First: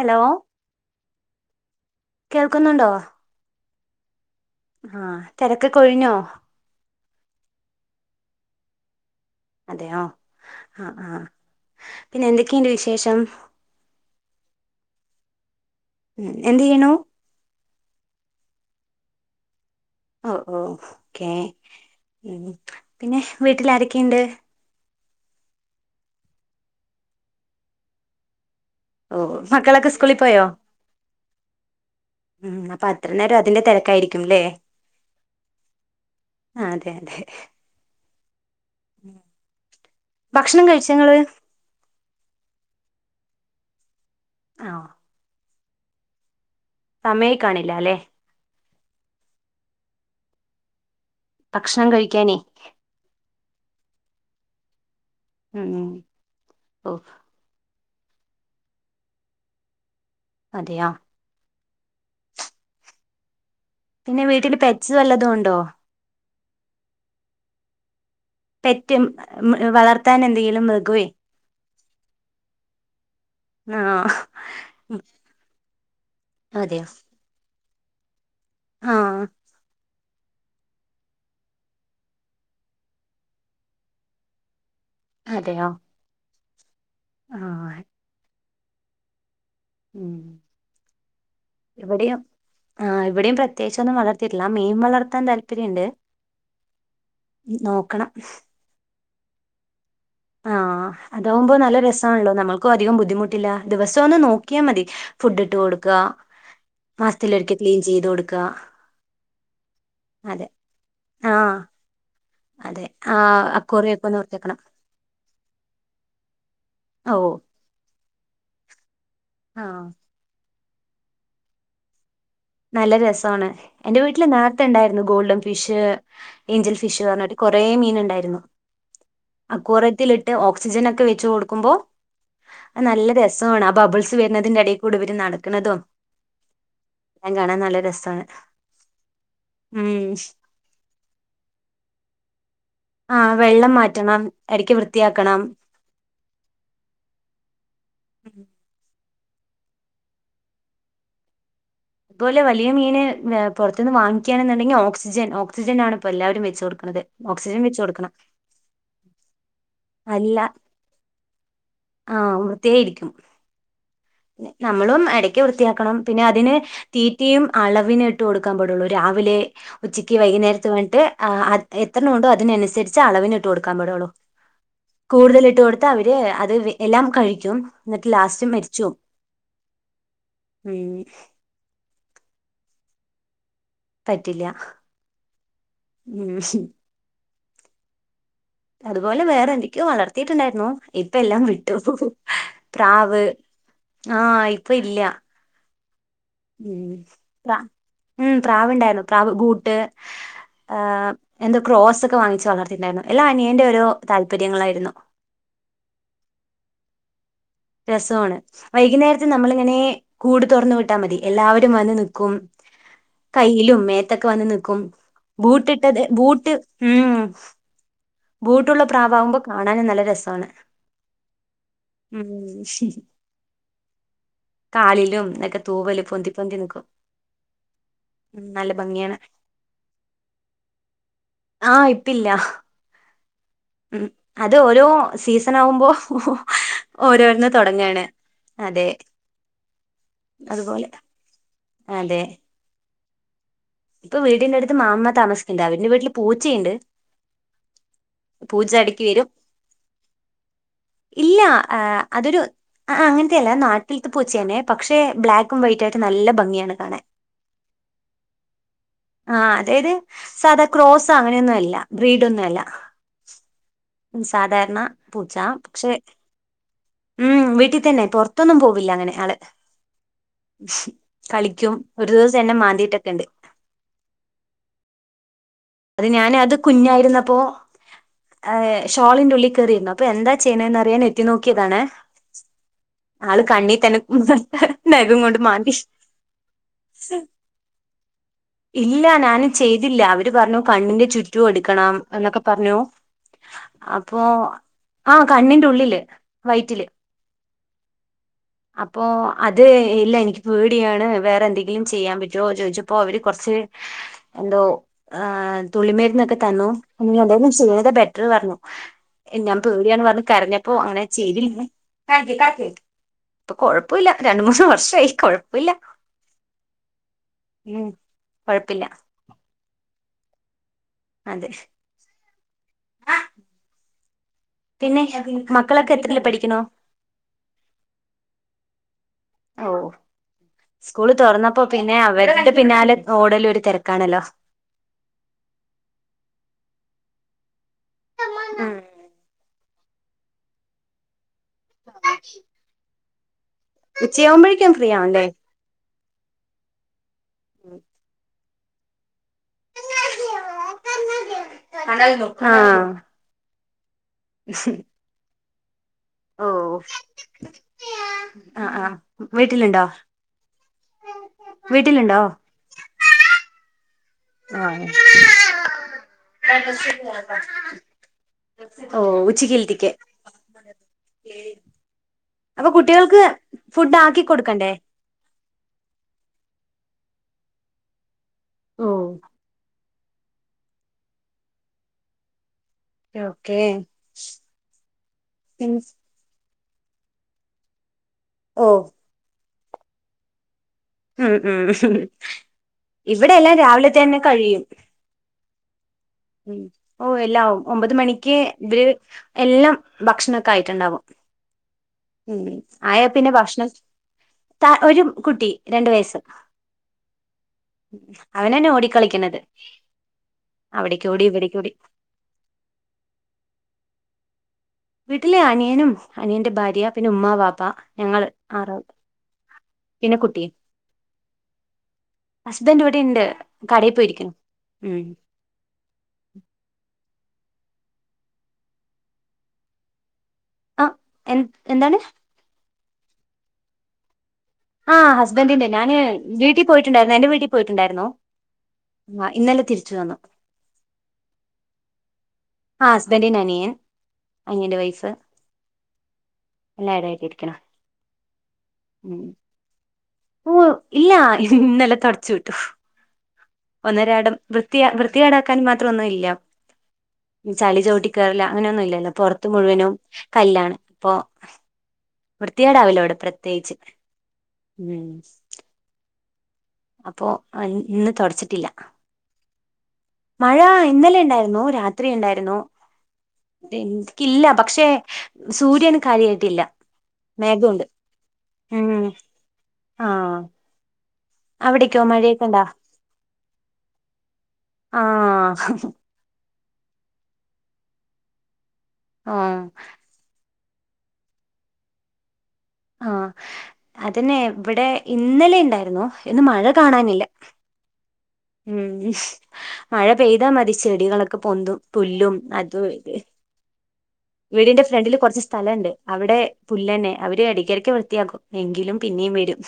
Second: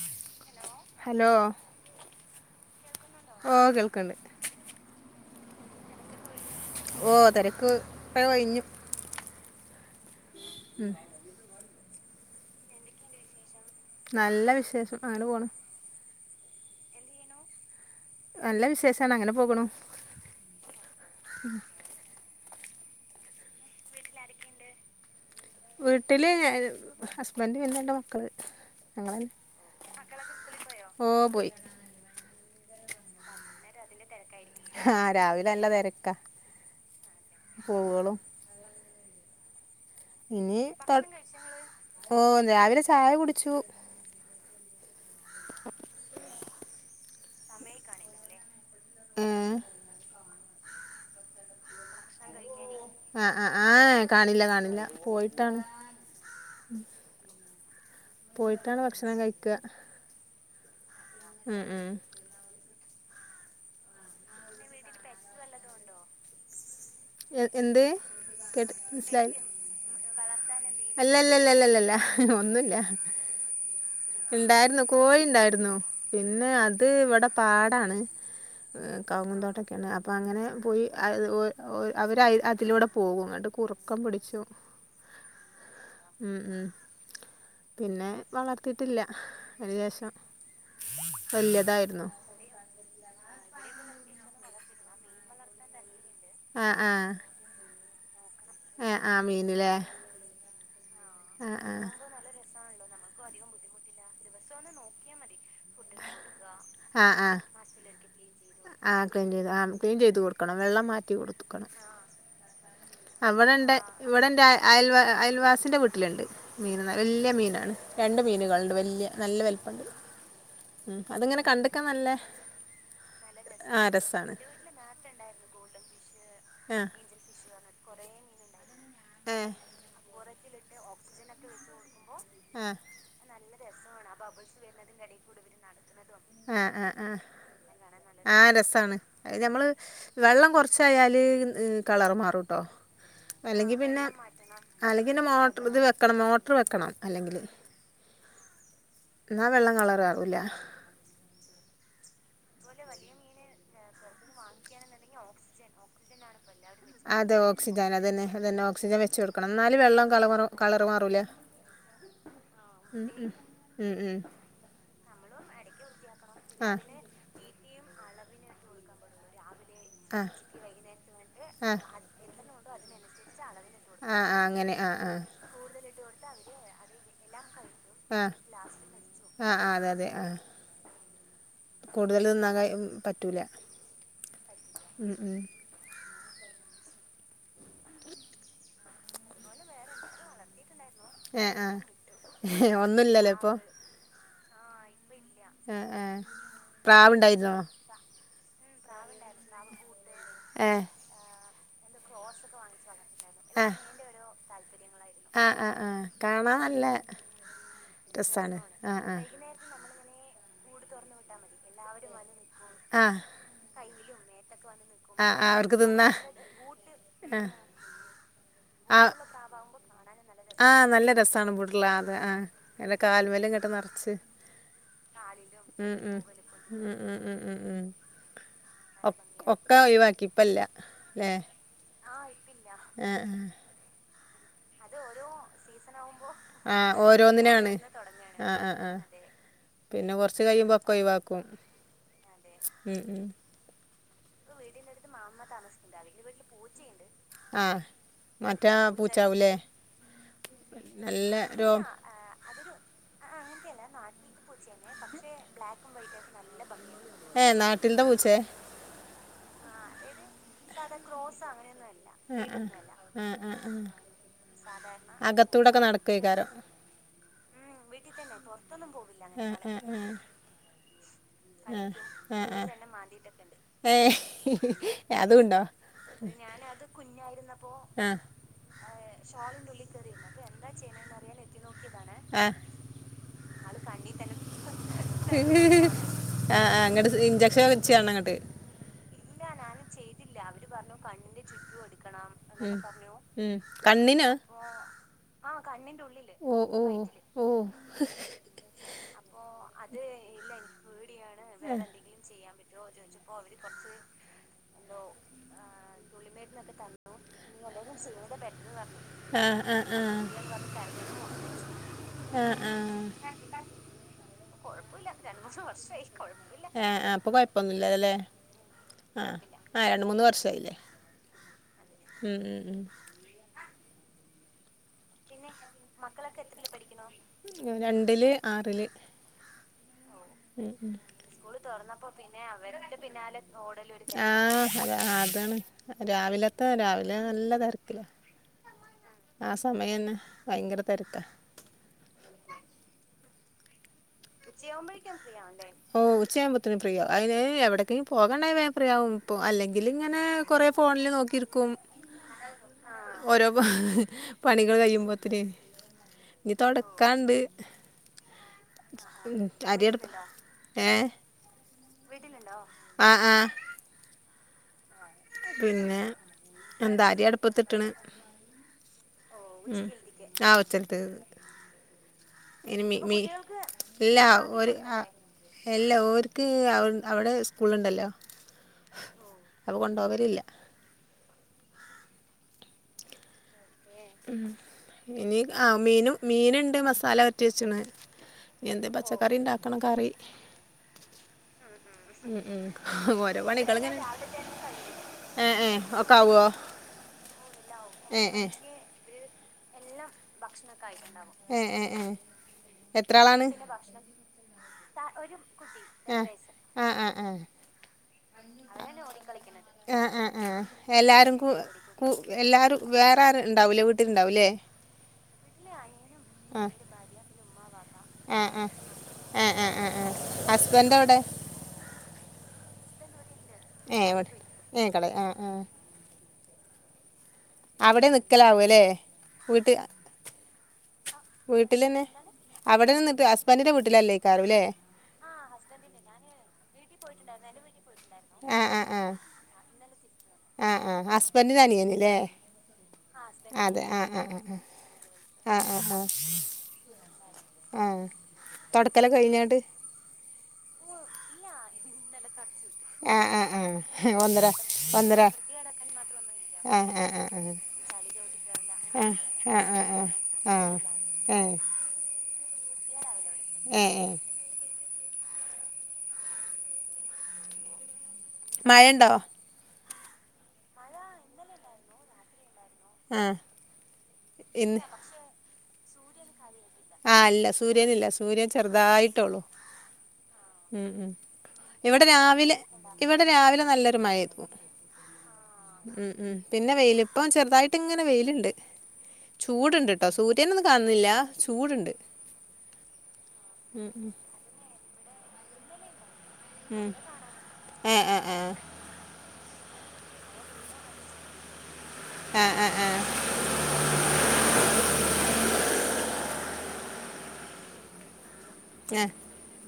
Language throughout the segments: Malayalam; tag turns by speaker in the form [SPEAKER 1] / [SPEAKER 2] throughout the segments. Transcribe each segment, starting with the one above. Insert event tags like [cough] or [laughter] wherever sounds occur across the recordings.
[SPEAKER 1] ഹലോ
[SPEAKER 2] ഹലൊ ഹലോ
[SPEAKER 1] കേൾക്കുന്നുണ്ടോ
[SPEAKER 2] ഓ കേൾക്ണ്ട്
[SPEAKER 1] ആഹ് തെരക്കൊക്കെ ഒഴിഞ്ഞോ
[SPEAKER 2] ഓ തെരക്ക് ഇപ്പ ഒഴിഞ്ഞ്
[SPEAKER 1] അതെയോ ആഹ് പിന്നെ എന്തക്കെണ്ട് വിശേഷം
[SPEAKER 2] നല്ല വിശേഷം അങ്ങനെ പോണ്
[SPEAKER 1] മ്ഹ് എന്ത് യ്യ്ണു
[SPEAKER 2] നല്ല വിശേഷാണ് അങ്ങനെപോക്ണു
[SPEAKER 1] ഓ ഓ ക്കെ മ്ഹ് പിന്നെ വീട്ടില് ആരെക്കെണ്ട്
[SPEAKER 2] വീട്ടില്ഹസ്ബന്ഡ് പിന്നെ രണ്ട്മക്കള്
[SPEAKER 1] ഓ ഒ മക്കളൊക്കെ സ്കൂളി പോയോ
[SPEAKER 2] ഓ പോയി
[SPEAKER 1] മ്മ്ഹ് അപ്പൊഅത്ര നേരം അതിന്റെ തെരക്കായിരിക്കുംല്ലേ
[SPEAKER 2] ഹാ രാവിലെ നല്ലതെരക്കാ
[SPEAKER 1] അതെ അതെ
[SPEAKER 2] പോവോളാം ഇനി
[SPEAKER 1] ഭക്ഷണം
[SPEAKER 2] തൊ
[SPEAKER 1] കഴിച്ചങ്ങള്
[SPEAKER 2] ഓ രാവിലെ ചായ കുടിച്ചു
[SPEAKER 1] ഓ സമയേ കാണില്ലലേ
[SPEAKER 2] ഏ
[SPEAKER 1] ഭക്ഷണം കഴിക്കാനേയ്
[SPEAKER 2] ആഹ് ആഹ് ആഹ് ഏ കാണില്ല കാണില്ല പോയി
[SPEAKER 1] മ്ഹ് ഓ
[SPEAKER 2] പോയിട്ടാണ് ഭക്ഷണം കഴിക്കാ
[SPEAKER 1] അതെയാ
[SPEAKER 2] മ്ഹ് മ്ഹ്
[SPEAKER 1] പിന്നെ വീട്ടില് പെക്സ് വല്ലതുണ്ടോ
[SPEAKER 2] എ എന്ത് കേട്ട്
[SPEAKER 1] പെറ്റ്
[SPEAKER 2] മനസിലായി
[SPEAKER 1] വളർത്താൻ എന്തെങ്കിലും മൃഗവേ
[SPEAKER 2] അല്ലല്ലല്ലല്ല ല്ലല്ല ഒന്നുല്ല
[SPEAKER 1] ആഹ്
[SPEAKER 2] ഇണ്ടായിരുന്നു കോഴി ഉണ്ടായിരുന്നു പിന്നെ
[SPEAKER 1] അതെയോ
[SPEAKER 2] അത് ഇവിടെ പാടാണ്
[SPEAKER 1] ആഹ്
[SPEAKER 2] കവുങ്ങ്ന്തോട്ടൊക്കെയാണ് അ പ്പം അങ്ങനെ പോയി അത് അവര് അതിലൂടെ പോകുംന്ന്ട്ട് കുറുക്കൻ പിടിച്ചും
[SPEAKER 1] അതെയോ.
[SPEAKER 2] ഉം ഉം
[SPEAKER 1] ആഹ്
[SPEAKER 2] പിന്നെ വളർത്തിട്ടില്ല. അതിന് ശേഷം
[SPEAKER 1] ഉം
[SPEAKER 2] വലിയതായിരുന്നു.
[SPEAKER 1] ഇവിടെയും ആഹ് ഇവിടെയും പ്രത്യേകിച്ചൊന്നും വളർത്തിട്ടില്ല മീൻ വളർത്തൻ താല്പര്യണ്ട്
[SPEAKER 2] ആഹ് ആഹ്
[SPEAKER 1] നോക്കണം.
[SPEAKER 2] ആഹ് ആ ഹ് മീനിലേ.
[SPEAKER 1] ആഹ് അതാമ്പോ
[SPEAKER 2] ആഹ്
[SPEAKER 1] നല്ല
[SPEAKER 2] ആഹ്
[SPEAKER 1] രസണല്ലോ നമ്മൾക്കും അധികം ബുദ്ധിമുട്ടില്ല ദിവസം ഒന്ന് നോക്കിയാ മതി. ഫുഡ് ഇട്ട് കൊടുക്ക
[SPEAKER 2] ആഹ് ആഹ്
[SPEAKER 1] മാസത്തിലൊരിക്കെ ക്ലീൻ ചെയ്ത് കൊടുക്ക.
[SPEAKER 2] ആഹ് ക്ലീൻ ആഹ് ക്ലീൻ ചെയ്ത് കൊടുക്കണം വെള്ളം മാറ്റി
[SPEAKER 1] ആഹ്
[SPEAKER 2] കൊടുക്കണം.
[SPEAKER 1] അതെ.
[SPEAKER 2] അഹ
[SPEAKER 1] ആഹ്
[SPEAKER 2] ഇവിടെ ണ്ട്
[SPEAKER 1] അക്കോറിയൊക്കെ ഒന്ന്
[SPEAKER 2] ഇവിടെൻ്റെ
[SPEAKER 1] വൃത്തിയാക്കണം
[SPEAKER 2] അയൽ അയൽവാസിൻ്റെ വീട്ടിലുണ്ട് മീൻ
[SPEAKER 1] ഓ
[SPEAKER 2] വലിയ മീനാ. രണ്ട് മീനുകളുണ്ട് വല്യ നല്ല വലുപ്പണ്ട്
[SPEAKER 1] ആഹ്
[SPEAKER 2] ഉം അതിങ്ങനെ കണ്ട്ക്കാൻ നല്ലേ.
[SPEAKER 1] നല്ല രസമാണ് എന്റെ വീട്ടില് നേരത്തെ ഉണ്ടായിരുന്നു ഗോൾഡൻ ഫിഷ് ഏഞ്ചൽ
[SPEAKER 2] ആ
[SPEAKER 1] ഫിഷ് പറഞ്ഞിട്ട്. കൊറേ മീന് ഉണ്ടായിരുന്നു.
[SPEAKER 2] ഏ
[SPEAKER 1] അക്വറിയത്തിലിട്ട് ഓക്സിജൻ ഒക്കെ വെച്ച് കൊടുക്കുമ്പോ
[SPEAKER 2] ആ
[SPEAKER 1] നല്ല രസ രസമണ് ആ ബബിൾസ് വരുന്നതിന്റെ ഇടയിൽ കൂടെ ഇവര് നടക്കണതും.
[SPEAKER 2] ആഹ് ആഹ് ആഹ്
[SPEAKER 1] രസമാണ്
[SPEAKER 2] ആഹ രസാണ് അത് നമ്മള്
[SPEAKER 1] ഉം
[SPEAKER 2] വെള്ളം കുറച്ച് കൊറചചാല് കളർ മാറുംട്ടോ.
[SPEAKER 1] ആ വെള്ളം
[SPEAKER 2] അല്ലെങ്കി പിന്നെ
[SPEAKER 1] മാറ്റണം ഇടയ്ക്ക്
[SPEAKER 2] അല്ലെങ്കിൽന്നെ
[SPEAKER 1] വൃത്തിയാക്കണം
[SPEAKER 2] മോട്ടർ ഇത് വെക്കണം മോട്ടർ വെക്കണം അല്ലെങ്കില്. എന്നാ വെള്ളം കളറ് ആവുല്ല.
[SPEAKER 1] അതുപോലെ വലിയ മീൻ പുറത്തു നിന്ന് വാങ്ങിക്കാണെന്നുണ്ടെങ്കിൽ ഓക്സിജൻ ഓക്സിജൻ ആണ് ഇപ്പോ എല്ലാവരും വെച്ചു കൊടുക്കുന്നത്.
[SPEAKER 2] അതെ
[SPEAKER 1] വെച്ച്
[SPEAKER 2] ഓക്സിജൻ
[SPEAKER 1] കൊടുക്കണം
[SPEAKER 2] അതന്നെ അതന്നെ ഓക്സിജൻ വെച്ച് കൊടുക്കണം എന്നാലും വെള്ളം കള കളർമാറൂല്ല.
[SPEAKER 1] ആഹ് വൃത്തിയായിരിക്കും.
[SPEAKER 2] ഉം ഉം
[SPEAKER 1] പിന്നെ നമ്മളും ഇടക്ക് വൃത്തിയാക്കണം പിന്നെ അതിന്
[SPEAKER 2] ആ
[SPEAKER 1] തീറ്റയും അളവിനെ ഇട്ടു കൊടുക്കാൻ പാടുള്ളൂ രാവിലെ ഉച്ചക്ക്
[SPEAKER 2] ആ ആ
[SPEAKER 1] വൈകുന്നരത്ത് പറഞ്ഞിട്ട് അ എത്രണം ഉണ്ടോ അതിനനുസരിച്ച് അളവിന് ഇട്ട് കൊടുക്കാൻ പടൊള്ളൂ.
[SPEAKER 2] അഹ അഹ അങ്ങനെ ആഹ
[SPEAKER 1] കൂടുതല് ഇട്ട് കൊടുത്ത അവര് അത് എല്ലാം കഴിക്കും എന്നിട്ട് ലാസ്റ്റ് മരിച്ചു പോവും.
[SPEAKER 2] അഹ അതെ അതെ ആഹ
[SPEAKER 1] ഉം
[SPEAKER 2] കൂടുതല് തിന്നാൻ കഴി പറ്റൂല.
[SPEAKER 1] പറ്റില്ല
[SPEAKER 2] ഉം ഉം
[SPEAKER 1] ഉം. അതുപോലെ വേറെ എന്തൊക്കെയോ വളർത്തിയിട്ടുണ്ടായിരുന്നു ഇപ്പോ എല്ലാം
[SPEAKER 2] ആ ആ
[SPEAKER 1] വിട്ടു പ്രാവ്
[SPEAKER 2] ഒന്നുമില്ലല്ലോ ഇപ്പോൾ
[SPEAKER 1] ആഹ് ഇപ്പോ ഇല്ല.
[SPEAKER 2] ആ ആ പ്രാവുണ്ടായിരുന്നോ
[SPEAKER 1] ഉം പ്രാവ്ണ്ടായിരുന്നു പ്രാവ് ബൂട്ട്
[SPEAKER 2] ഏ
[SPEAKER 1] ആഹ്. എന്തോ ക്രോസ് ഒക്കെ വാങ്ങിച്ച് വളർത്തിട്ടുണ്ടായിരുന്നു എല്ലാ അനിയൻന്റെ ഓരോ താല്പര്യങ്ങളായിരുന്നു.
[SPEAKER 2] ആഹ് ആഹ് ആഹ് കാണാൻ നല്ല
[SPEAKER 1] രസവാണ്
[SPEAKER 2] രസമാണ് ആ ആ
[SPEAKER 1] വൈകുന്നേരത്തെ നമ്മളിങ്ങനെ കൂട് തുറന്ന് വിട്ടാ മതി എല്ലാവരും വന്ന് നിക്കും.
[SPEAKER 2] ആഹ്.
[SPEAKER 1] കയ്യിലും മേത്തൊക്കെ വന്ന് നിക്കും
[SPEAKER 2] ആ അവർക്ക്
[SPEAKER 1] ബൂട്ടിട്ടത്
[SPEAKER 2] തിന്നാൻ
[SPEAKER 1] ബൂട്ട് ഉം. ബൂട്ടുള്ള
[SPEAKER 2] ആ ആ
[SPEAKER 1] പ്രാവകുമ്പോ കാണാനും നല്ല രസമാണ് ഉം.
[SPEAKER 2] അയിന്റെ കാൽമല് ങ്ങട്ട് നിറച്ച്.
[SPEAKER 1] കാലിലും ഒക്കെ
[SPEAKER 2] ഉം
[SPEAKER 1] തൂവല്
[SPEAKER 2] ഉം ഉം
[SPEAKER 1] പൊന്തി പൊന്തി നിക്കും
[SPEAKER 2] ഉം ഉം ഉം ഉം.
[SPEAKER 1] നല്ല ഭംഗി.
[SPEAKER 2] ഒക്കെ ഒഴിവാക്കി ഇപ്പല്ലല്ലേ.
[SPEAKER 1] ആഹ് ഇപ്പില്ല ഉം അത് ഓരോ സീസൺ ആവുമ്പോ ഓരോരുന്ന് തൊടങ്ങണ്.
[SPEAKER 2] ആഹ ആഹ ആ ഹപിന്നെ കൊർച്ച് കയുമ്പോ
[SPEAKER 1] അതുപോലെ
[SPEAKER 2] ഒക്ക ഒഴിവാക്കും.
[SPEAKER 1] അതെ
[SPEAKER 2] ഉം
[SPEAKER 1] ഇപ്പൊ വീടിന്റെടുത്ത് മാമ്മ താമസിക്കണ്ട് അവരുന്റെ വീട്ടില് പൂച്ചയുണ്ട്.
[SPEAKER 2] ആഹ
[SPEAKER 1] പൂച്ച
[SPEAKER 2] മറ്റാ
[SPEAKER 1] എടക്ക് വരും
[SPEAKER 2] പൂച്ചാവു ല്ലേ?
[SPEAKER 1] ഇല്ല ആ അതൊരു അങ്ങനത്തെ അല്ല നാട്ടിലത്തേ പൂച്ചേന്നെ. പക്ഷെ ബ്ലാക്കും വൈറ്റ ആയിട്ട് നല്ല ഭംഗിയുണ്ട് കാണാൻ.
[SPEAKER 2] ഏഹ് നാട്ടിൽത്തെ പൂച്ചേ.
[SPEAKER 1] ആഹ് അതായത് സാധാ ക്രോസ് അങ്ങനെയൊന്നും അല്ല ബ്രീഡ്
[SPEAKER 2] ആഹ്
[SPEAKER 1] ഒന്നും അല്ല.
[SPEAKER 2] ആഹ് ആഹ് ആഹ് ആഹ്
[SPEAKER 1] ഉം, സാധാരണ പൂച്ച
[SPEAKER 2] അകത്തൂടൊക്കെ
[SPEAKER 1] പക്ഷെ
[SPEAKER 2] നടക്കുഅയ്കാരം. വീട്ടിൽ തന്നെ പുറത്തൊന്നും പോവില്ല ഏഹ് ഏഹ് ഏഹ്
[SPEAKER 1] കളിക്കും ഒരു ദിവസം എന്നെ
[SPEAKER 2] വീട്ടിലെന്നെ
[SPEAKER 1] മാന്തിട്ടൊക്കെണ്ട്.
[SPEAKER 2] ഏഹ് അതുണ്ടോ
[SPEAKER 1] അത് ഞാൻ അത്
[SPEAKER 2] ഞാനത് കുഞ്ഞായിരുന്നപ്പോ ആഹ്.
[SPEAKER 1] ഷോളിന്റെ ഉള്ളിൽ കയറിയിരുന്നു അപ്പൊ എന്താ ചെയ്യണന്ന് അറിയാൻ എത്തിനോക്കിയതാണേ.
[SPEAKER 2] ആഹ്
[SPEAKER 1] ആള് കണ്ണി തന്നെ [unintelligible] നഖം കൊണ്ട് മാന്തി.
[SPEAKER 2] ആഹ് ആഹ് ഇങ്ങട്ട് ഇഞ്ചക്ഷൻ വെച്ചാണോ ഇങ്ങട്ട് ഇല്ല
[SPEAKER 1] ഇല്ല ഞാനും ചെയ്തില്ല അവര് പറഞ്ഞു. കണ്ണിന്റെ ചുറ്റും എടുക്കണം എന്നൊക്കെ പറഞ്ഞു അപ്പൊ.
[SPEAKER 2] ആഹ് കണ്ണിന്റെ ഉള്ളില് ഓ ഓ ഓ.
[SPEAKER 1] അപ്പൊ അത് ഇല്ല എനിക്ക്. പേടിയാണ് വേറെ എന്തെങ്കിലും ചെയ്യാൻ പറ്റോ ചോദിച്ചപ്പോ അവര് കൊർച്ച്. എന്തോ ഏ തുള്ളി മര് [unintelligible] ക്കെ തന്നു എന്തായാലും ചെയ്യ്ണത ബെറ്റർ പറഞ്ഞു. ഞാൻ
[SPEAKER 2] ആഹ് ആഹ്
[SPEAKER 1] പേടിയാണ് പറഞ്ഞു
[SPEAKER 2] ആഹ്
[SPEAKER 1] കരഞ്ഞ പ്പൊ അങ്ങനെ ചെയ്തില്ലാ.
[SPEAKER 2] ആഹ് ആഹ്.
[SPEAKER 1] രണ്ട് മൂന്ന് വർഷമായി
[SPEAKER 2] കൊഴ്പ്പല്ല്യ അഞ്ചു
[SPEAKER 1] കൊഴപ്പമില്ല
[SPEAKER 2] വർഷായി കൊഴ്പ്പല്ല്യ ആ ആ ഇപ്പൊ കുഴപ്പൊന്നുല്ലാലേ.
[SPEAKER 1] കൊഴപ്പല്ല.
[SPEAKER 2] അഹ് ആഹ് രണ്ട് മൂന്ന് വർഷായില്ലേ.
[SPEAKER 1] അതെ
[SPEAKER 2] ഉം ഉം ഉം
[SPEAKER 1] പിന്നെ മക്കളൊക്കെ എത്രീല് പഠിക്കുന്നു?
[SPEAKER 2] രണ്ടില് ആറില്.
[SPEAKER 1] ഓഹ് സ്കൂള് തുറന്നപ്പോ പിന്നെ അവരുടെ പിന്നാലെ ഓടല് ഒരു തെരക്കാണല്ലോ.
[SPEAKER 2] അതെ അതാണ് രാവിലത്ത രാവിലെ നല്ല തെരക്കില.
[SPEAKER 1] ഉം
[SPEAKER 2] ആഹ് സമയന്നെ ഭയങ്കര തെരക്കാ.
[SPEAKER 1] ഉച്ചയാവുമ്പോഴേക്കും ഫ്രീ ആവും ലേ?
[SPEAKER 2] ഓഹ് ഉച്ചയാകുമ്പോത്തേന് ഫ്രീ ആവും അയിന് എവടെക്കെങ്കിലും പോകാണ്ടായ വേ ഫ്രീ അല്ലെങ്കി ഇങ്ങനെ. കൊറെ ഫോണില് നോക്കിരിക്കും.
[SPEAKER 1] ആഹ്
[SPEAKER 2] ഓരോ പണികള് കയ്യുമ്പോത്തിന്.
[SPEAKER 1] ഓഹ്
[SPEAKER 2] അരി അട്പ്പ് ഏഹ്
[SPEAKER 1] വീട്ടിലുണ്ടോ
[SPEAKER 2] ആ ആഹ്. പിന്നെ എന്താ അരി അട്പ്പത്ത്ട്ട്ണ്.
[SPEAKER 1] ഓഹ്
[SPEAKER 2] ഉം ഉച്ചത്തേത്.
[SPEAKER 1] അപ്പൊ
[SPEAKER 2] ഇനി മീ മീ
[SPEAKER 1] കുട്ടികൾക്ക് ഫുഡ് ആക്കി
[SPEAKER 2] ഇല്ലാ
[SPEAKER 1] കൊടുക്കണ്ടേ
[SPEAKER 2] ഒരു ആ. എല്ല ഓര്ക്ക് അവടെ സ്കൂള്ള്ണ്ടല്ലോ
[SPEAKER 1] ഓ
[SPEAKER 2] അപ്പൊ കൊണ്ടോ വലില്ല.
[SPEAKER 1] ഓക്കെ
[SPEAKER 2] ഉം ഇനി ആ മീനു മീനുണ്ട് മസാല പൊര്ട്ടി വെച്ച്ണ്.
[SPEAKER 1] ഓ
[SPEAKER 2] ഇനി എന്തേലും പച്ചക്കറിണ്ടാക്കണം കറി
[SPEAKER 1] ഉം ഉം ഇവിടെ എല്ലാം രാവിലെത്തന്നെ കഴിയും
[SPEAKER 2] ഏഹ് ഏഹ് ഒക്ക്
[SPEAKER 1] ഉം ഓ എല്ലാം ഒമ്പത്
[SPEAKER 2] ഏ
[SPEAKER 1] മണിക്ക്
[SPEAKER 2] ഏ
[SPEAKER 1] ഇത് എല്ലാം ഭക്ഷണക്കൊയിട്ടുണ്ടാവും
[SPEAKER 2] ഏ ഏ ഏ
[SPEAKER 1] ഉ
[SPEAKER 2] എത്ര
[SPEAKER 1] ആയാപ്പന്നെ
[SPEAKER 2] ആളാണ്
[SPEAKER 1] ഭക്ഷണം ത ഒരു കുട്ടി രണ്ടു വയസ്സ്
[SPEAKER 2] ആ
[SPEAKER 1] അവനാണ് ഓടിക്കളിക്കണത്
[SPEAKER 2] ആഹ് ആഹ് ആഹ്
[SPEAKER 1] അവിടേക്കോടി
[SPEAKER 2] എല്ലാരും കു
[SPEAKER 1] ഇവിടേക്കോടി
[SPEAKER 2] കു എല്ലാവരും വേറെ ആരു ഉണ്ടാവില്ലേ വീട്ടിൽ ഉണ്ടാവില്ലേ
[SPEAKER 1] വീട്ടിലെ അനിയനും അനിയന്റെ ഭാര്യ പിന്നെ ഉമ്മ ബാപ്പ
[SPEAKER 2] ആഹ് ആഹ് ആഹ് ആഹ ഹ് ആഹ് ആഹ്
[SPEAKER 1] പിന്നെ കുട്ടി
[SPEAKER 2] ഹസ്ബൻഡ് എവിടെ
[SPEAKER 1] ഹസ്ബൻഡ് ഇവിടെ ഉണ്ട് കടയിൽ
[SPEAKER 2] ഏ ഇവിടെ
[SPEAKER 1] പോയിരിക്കുന്നു
[SPEAKER 2] ഏ
[SPEAKER 1] ഉം
[SPEAKER 2] കള ആ ആ അവിടെ നിക്കലാവൂല്ലേ വീട്ട്
[SPEAKER 1] ആ എ
[SPEAKER 2] വീട്ടിൽ
[SPEAKER 1] എന്താണ്
[SPEAKER 2] തന്നെ അവിടെ നിന്നിട്ട് ഹസ്ബൻടിന്റെ വീട്ടിലല്ലേക്കാറുംല്ലേ
[SPEAKER 1] ആഹ് ഹസ്ബൻറിൻന്റെ ഞാന് വീട്ടിൽ പോയിട്ടുണ്ടായിരുന്നു എന്റെ വീട്ടിൽ പോയിട്ടുണ്ടായിരുന്നു
[SPEAKER 2] ഏ ഏ ഏ
[SPEAKER 1] ആഹ് ഇന്നലെ തിരിച്ചു വന്നു
[SPEAKER 2] ആഹ് ആഹ് ഹസ്ബൻഡന്റെ അനിയന്നല്ലേ
[SPEAKER 1] ആ ഹസ്ബൻഡിന്റെ അനിയൻ
[SPEAKER 2] അതെ ആഹ് ആഹ് ആഹ് ആഹ് ആഹ് ആഹ് ആഹ്
[SPEAKER 1] എല്ലാരുയിട്ടരിക്കണം ഉ
[SPEAKER 2] തുടക്കലൊക്കെ കഴിഞ്ഞാണ്ട്
[SPEAKER 1] ഉവ്വ് ഇല്ല ഇ ഇന്നലെ തുടച്ചു വിട്ടു
[SPEAKER 2] ആ ആ ആ
[SPEAKER 1] ഒന്നരാടം
[SPEAKER 2] ഒന്നര
[SPEAKER 1] വൃത്തിയാ
[SPEAKER 2] ഒന്നര
[SPEAKER 1] വൃത്തിയാടാക്കാൻ മാത്രം ഒന്നും ഇല്ല
[SPEAKER 2] ആ ആ ആ ആ
[SPEAKER 1] ചളി ചോട്ടി കറല
[SPEAKER 2] ആ
[SPEAKER 1] അങ്ങനെയൊന്നുമല്ലല്ലോ പൊറത്ത്
[SPEAKER 2] ആ
[SPEAKER 1] മുഴുവനും
[SPEAKER 2] ആ ആ ആ
[SPEAKER 1] കല്ലാണ് പ്പൊ വൃത്തിയാടാവില്ലോ ഇവിടെ പ്രത്യേകിച്ച്
[SPEAKER 2] ഏ ഏ ഏ
[SPEAKER 1] അപ്പോ ഇന്ന് തുടച്ചിട്ട്
[SPEAKER 2] മഴ ഉണ്ടോ
[SPEAKER 1] മഴ ഇന്നലെ ഉണ്ടായിരുന്നു രാത്രി ഉണ്ടായിരുന്നു
[SPEAKER 2] ആ
[SPEAKER 1] നിക്കില്ല
[SPEAKER 2] ഇന്ന്
[SPEAKER 1] പക്ഷെ സൂര്യന് കാര്യായിട്ടില്ല
[SPEAKER 2] ആഹ് ഇല്ല
[SPEAKER 1] മേഘമുണ്ട്
[SPEAKER 2] സൂര്യനില്ല സൂര്യൻ
[SPEAKER 1] ഉം
[SPEAKER 2] ചെറുതായിട്ടോള്ളു
[SPEAKER 1] ആഹ്
[SPEAKER 2] ഉം ഉം
[SPEAKER 1] അവിടേക്കോ
[SPEAKER 2] ഇവിടെ
[SPEAKER 1] മഴയൊക്കെ
[SPEAKER 2] രാവിലെ
[SPEAKER 1] ഇണ്ടാ
[SPEAKER 2] ഇവിടെ രാവിലെ നല്ലൊരു മഴേതുവും
[SPEAKER 1] ആഹ്
[SPEAKER 2] ഉം ഉം പിന്നെ വെയിലിപ്പം ചെറുതായിട്ട് ഇങ്ങനെ വെയിലുണ്ട്
[SPEAKER 1] ആഹ്
[SPEAKER 2] ചൂടുണ്ട്ട്ടോ ട്ടോ സൂര്നെ ഒന്നും കാണുന്നില്ല ചൂടുണ്ട്
[SPEAKER 1] ആഹ് അതന്നെ ഇവിടെ ഇന്നലെ ഉണ്ടായിരുന്നോ ഇന്ന് മഴ കാണാനില്ല
[SPEAKER 2] ഉം ഉം ഉം
[SPEAKER 1] ഉം മഴ പെയ്താ മതി ചെടികളൊക്കെ പൊന്തും പുല്ലും
[SPEAKER 2] ആ ആ ആ
[SPEAKER 1] അത്ത്
[SPEAKER 2] ആ ആ
[SPEAKER 1] വീടിന്റെ ഫ്രണ്ടില് കുറച്ച് സ്ഥലംണ്ട് അവിടെ പുല്ലന്നെ അവര് ഇടക്കിടക്ക് വൃത്തിയാക്കും എങ്കിലും പിന്നെയും വരും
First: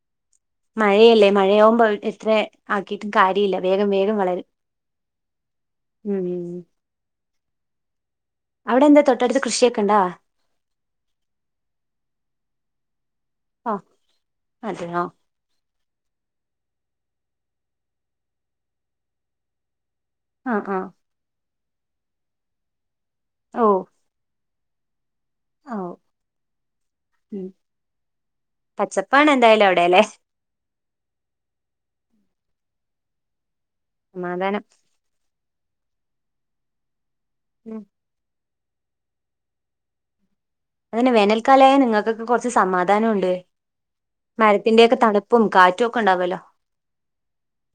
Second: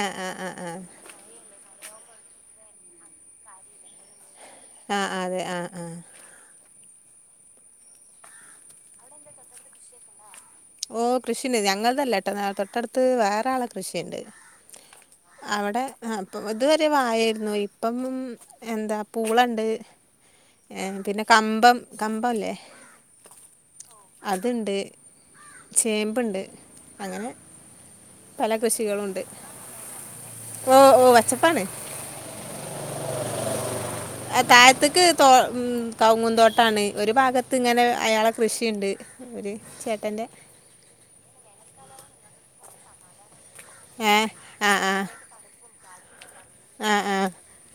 [SPEAKER 2] ആ ആ ആ
[SPEAKER 1] മഴയല്ലേ മഴയാകുമ്പോ അത്ര ആക്കിയിട്ടും കാര്യമില്ല വേഗം വേഗം വളരും
[SPEAKER 2] ആഹ്ആഹ് അതെ ആഹ് ആഹ
[SPEAKER 1] ഉം ഉം അവിടെ ന്ത തൊട്ടടുത്ത് കൃഷിയൊക്കെണ്ടാ
[SPEAKER 2] ഓ കൃഷിയണ്ട് ഞങ്ങൾ തല്ല ട്ടോ തൊട്ടടുത്ത് വേറെ ആളുടെ
[SPEAKER 1] ഓ
[SPEAKER 2] കൃഷിയുണ്ട്
[SPEAKER 1] അതെയോ
[SPEAKER 2] അവിടെ അപ്പൊ ഇതുവരെ വായായിരുന്നു ഇപ്പം എന്താ പൂളുണ്ട്
[SPEAKER 1] ആ ആ
[SPEAKER 2] ഏ പിന്നെ കമ്പം കമ്പംല്ലേ
[SPEAKER 1] ഓ
[SPEAKER 2] അത് ണ്ട്
[SPEAKER 1] ഓ
[SPEAKER 2] ചേമ്പ്ണ്ട് അങ്ങനെ
[SPEAKER 1] ഉം
[SPEAKER 2] പല കൃഷികളുണ്ട്
[SPEAKER 1] പച്ചപ്പാണ് എന്തായാലും അവിടെല്ലെ
[SPEAKER 2] ഓ ഓ അച്ചപ്പാണ് ആഹ
[SPEAKER 1] സമാധാനം
[SPEAKER 2] താഴത് പ്പം ഉം കവങ്ങുന്തോട്ടാണ് ഒരു ഭാഗത്ത്
[SPEAKER 1] ഉം
[SPEAKER 2] ഇങ്ങനെ അയാളെ കൃഷിണ്ട് ഒര് ചേട്ടൻ്റെ
[SPEAKER 1] അതന്നെ വേനൽക്കാലായ നിങ്ങക്കൊക്കെ കൊറച്ച് സമാധാനം ഉണ്ട്
[SPEAKER 2] ഏ
[SPEAKER 1] മരത്തിന്റെ ഒക്കെ തണുപ്പും കാറ്റും ഒക്കെ ഇണ്ടാവല്ലോ
[SPEAKER 2] ആഹ് ആഹ്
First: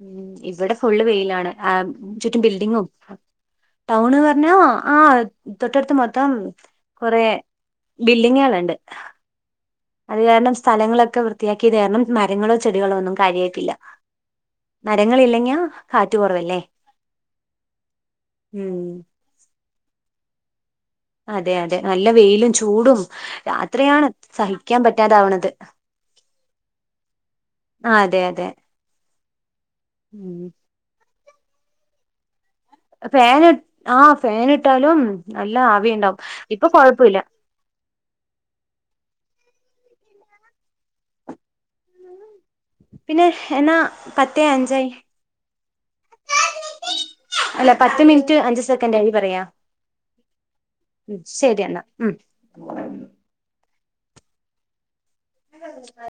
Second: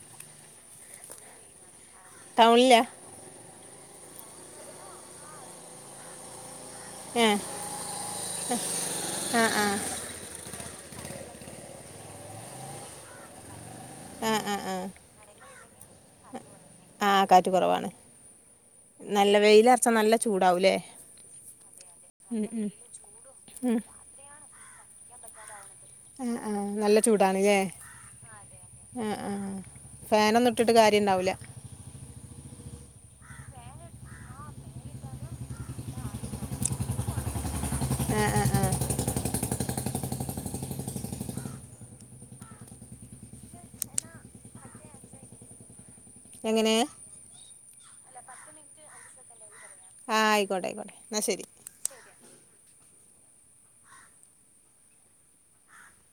[SPEAKER 1] ഉം ഇവടെ ഫുള്ള് വെയിലാണ് ആഹ് ചുറ്റും
[SPEAKER 2] ടൗണിലാ
[SPEAKER 1] ബിൽഡിംഗും ടൗണ്ന്ന് പറഞ്ഞ ആഹ് തൊട്ടടുത്ത് മൊത്തം കൊറേ ബില്ലിങ്ങള് ഇണ്ട്
[SPEAKER 2] ആഹ് ആഹ്
[SPEAKER 1] അത് കാരണം സ്ഥലങ്ങളൊക്കെ വൃത്തിയാക്കിയത് കാരണം മരങ്ങളോ ചെടികളോ ഒന്നും കാര്യയിട്ടില്ല
[SPEAKER 2] ആ ആ ആ
[SPEAKER 1] മരങ്ങളില്ലെങ്കാ കാറ്റ് കൊറവല്ലേ
[SPEAKER 2] ആ കാറ്റ് കുറവാണ്
[SPEAKER 1] ഉം
[SPEAKER 2] നല്ല വെയിലറച്ചാ നല്ല ചൂടാവൂല്ലേ
[SPEAKER 1] അതെ അതെ നല്ല വെയിലും ചൂടും രാത്രിയാണ് സഹിക്കാൻ പറ്റാതാവ്ണത്
[SPEAKER 2] ആഹ് ആഹ് നല്ല ചൂടാണ് ല്ലെ
[SPEAKER 1] ആ അതെ അതെ
[SPEAKER 2] ആഹ് ആഹ്
[SPEAKER 1] ഉം
[SPEAKER 2] ഫാനൊന്നും ഇട്ടിട്ട് കാര്യണ്ടാവൂല്ല
[SPEAKER 1] ഫേന് ആഹ് ഫേന് ഇട്ടാലും നല്ല ആവിണ്ടാവും ഇപ്പൊ കൊഴപ്പയില്ല
[SPEAKER 2] ആഹ് ആഹ് ആഹ്
[SPEAKER 1] പിന്നെ എന്നാ പത്തെ അഞ്ചായി
[SPEAKER 2] എങ്ങനെ
[SPEAKER 1] അല്ല പത്ത് മിനിറ്റ് അഞ്ച് സെക്കൻഡായി പറയാ
[SPEAKER 2] ആ ആയിക്കോട്ടെ ആയിക്കോട്ടെ
[SPEAKER 1] ഉം
[SPEAKER 2] എന്നാൽ ശരി
[SPEAKER 1] ശരിയെന്നാ ഉം [unintelligible]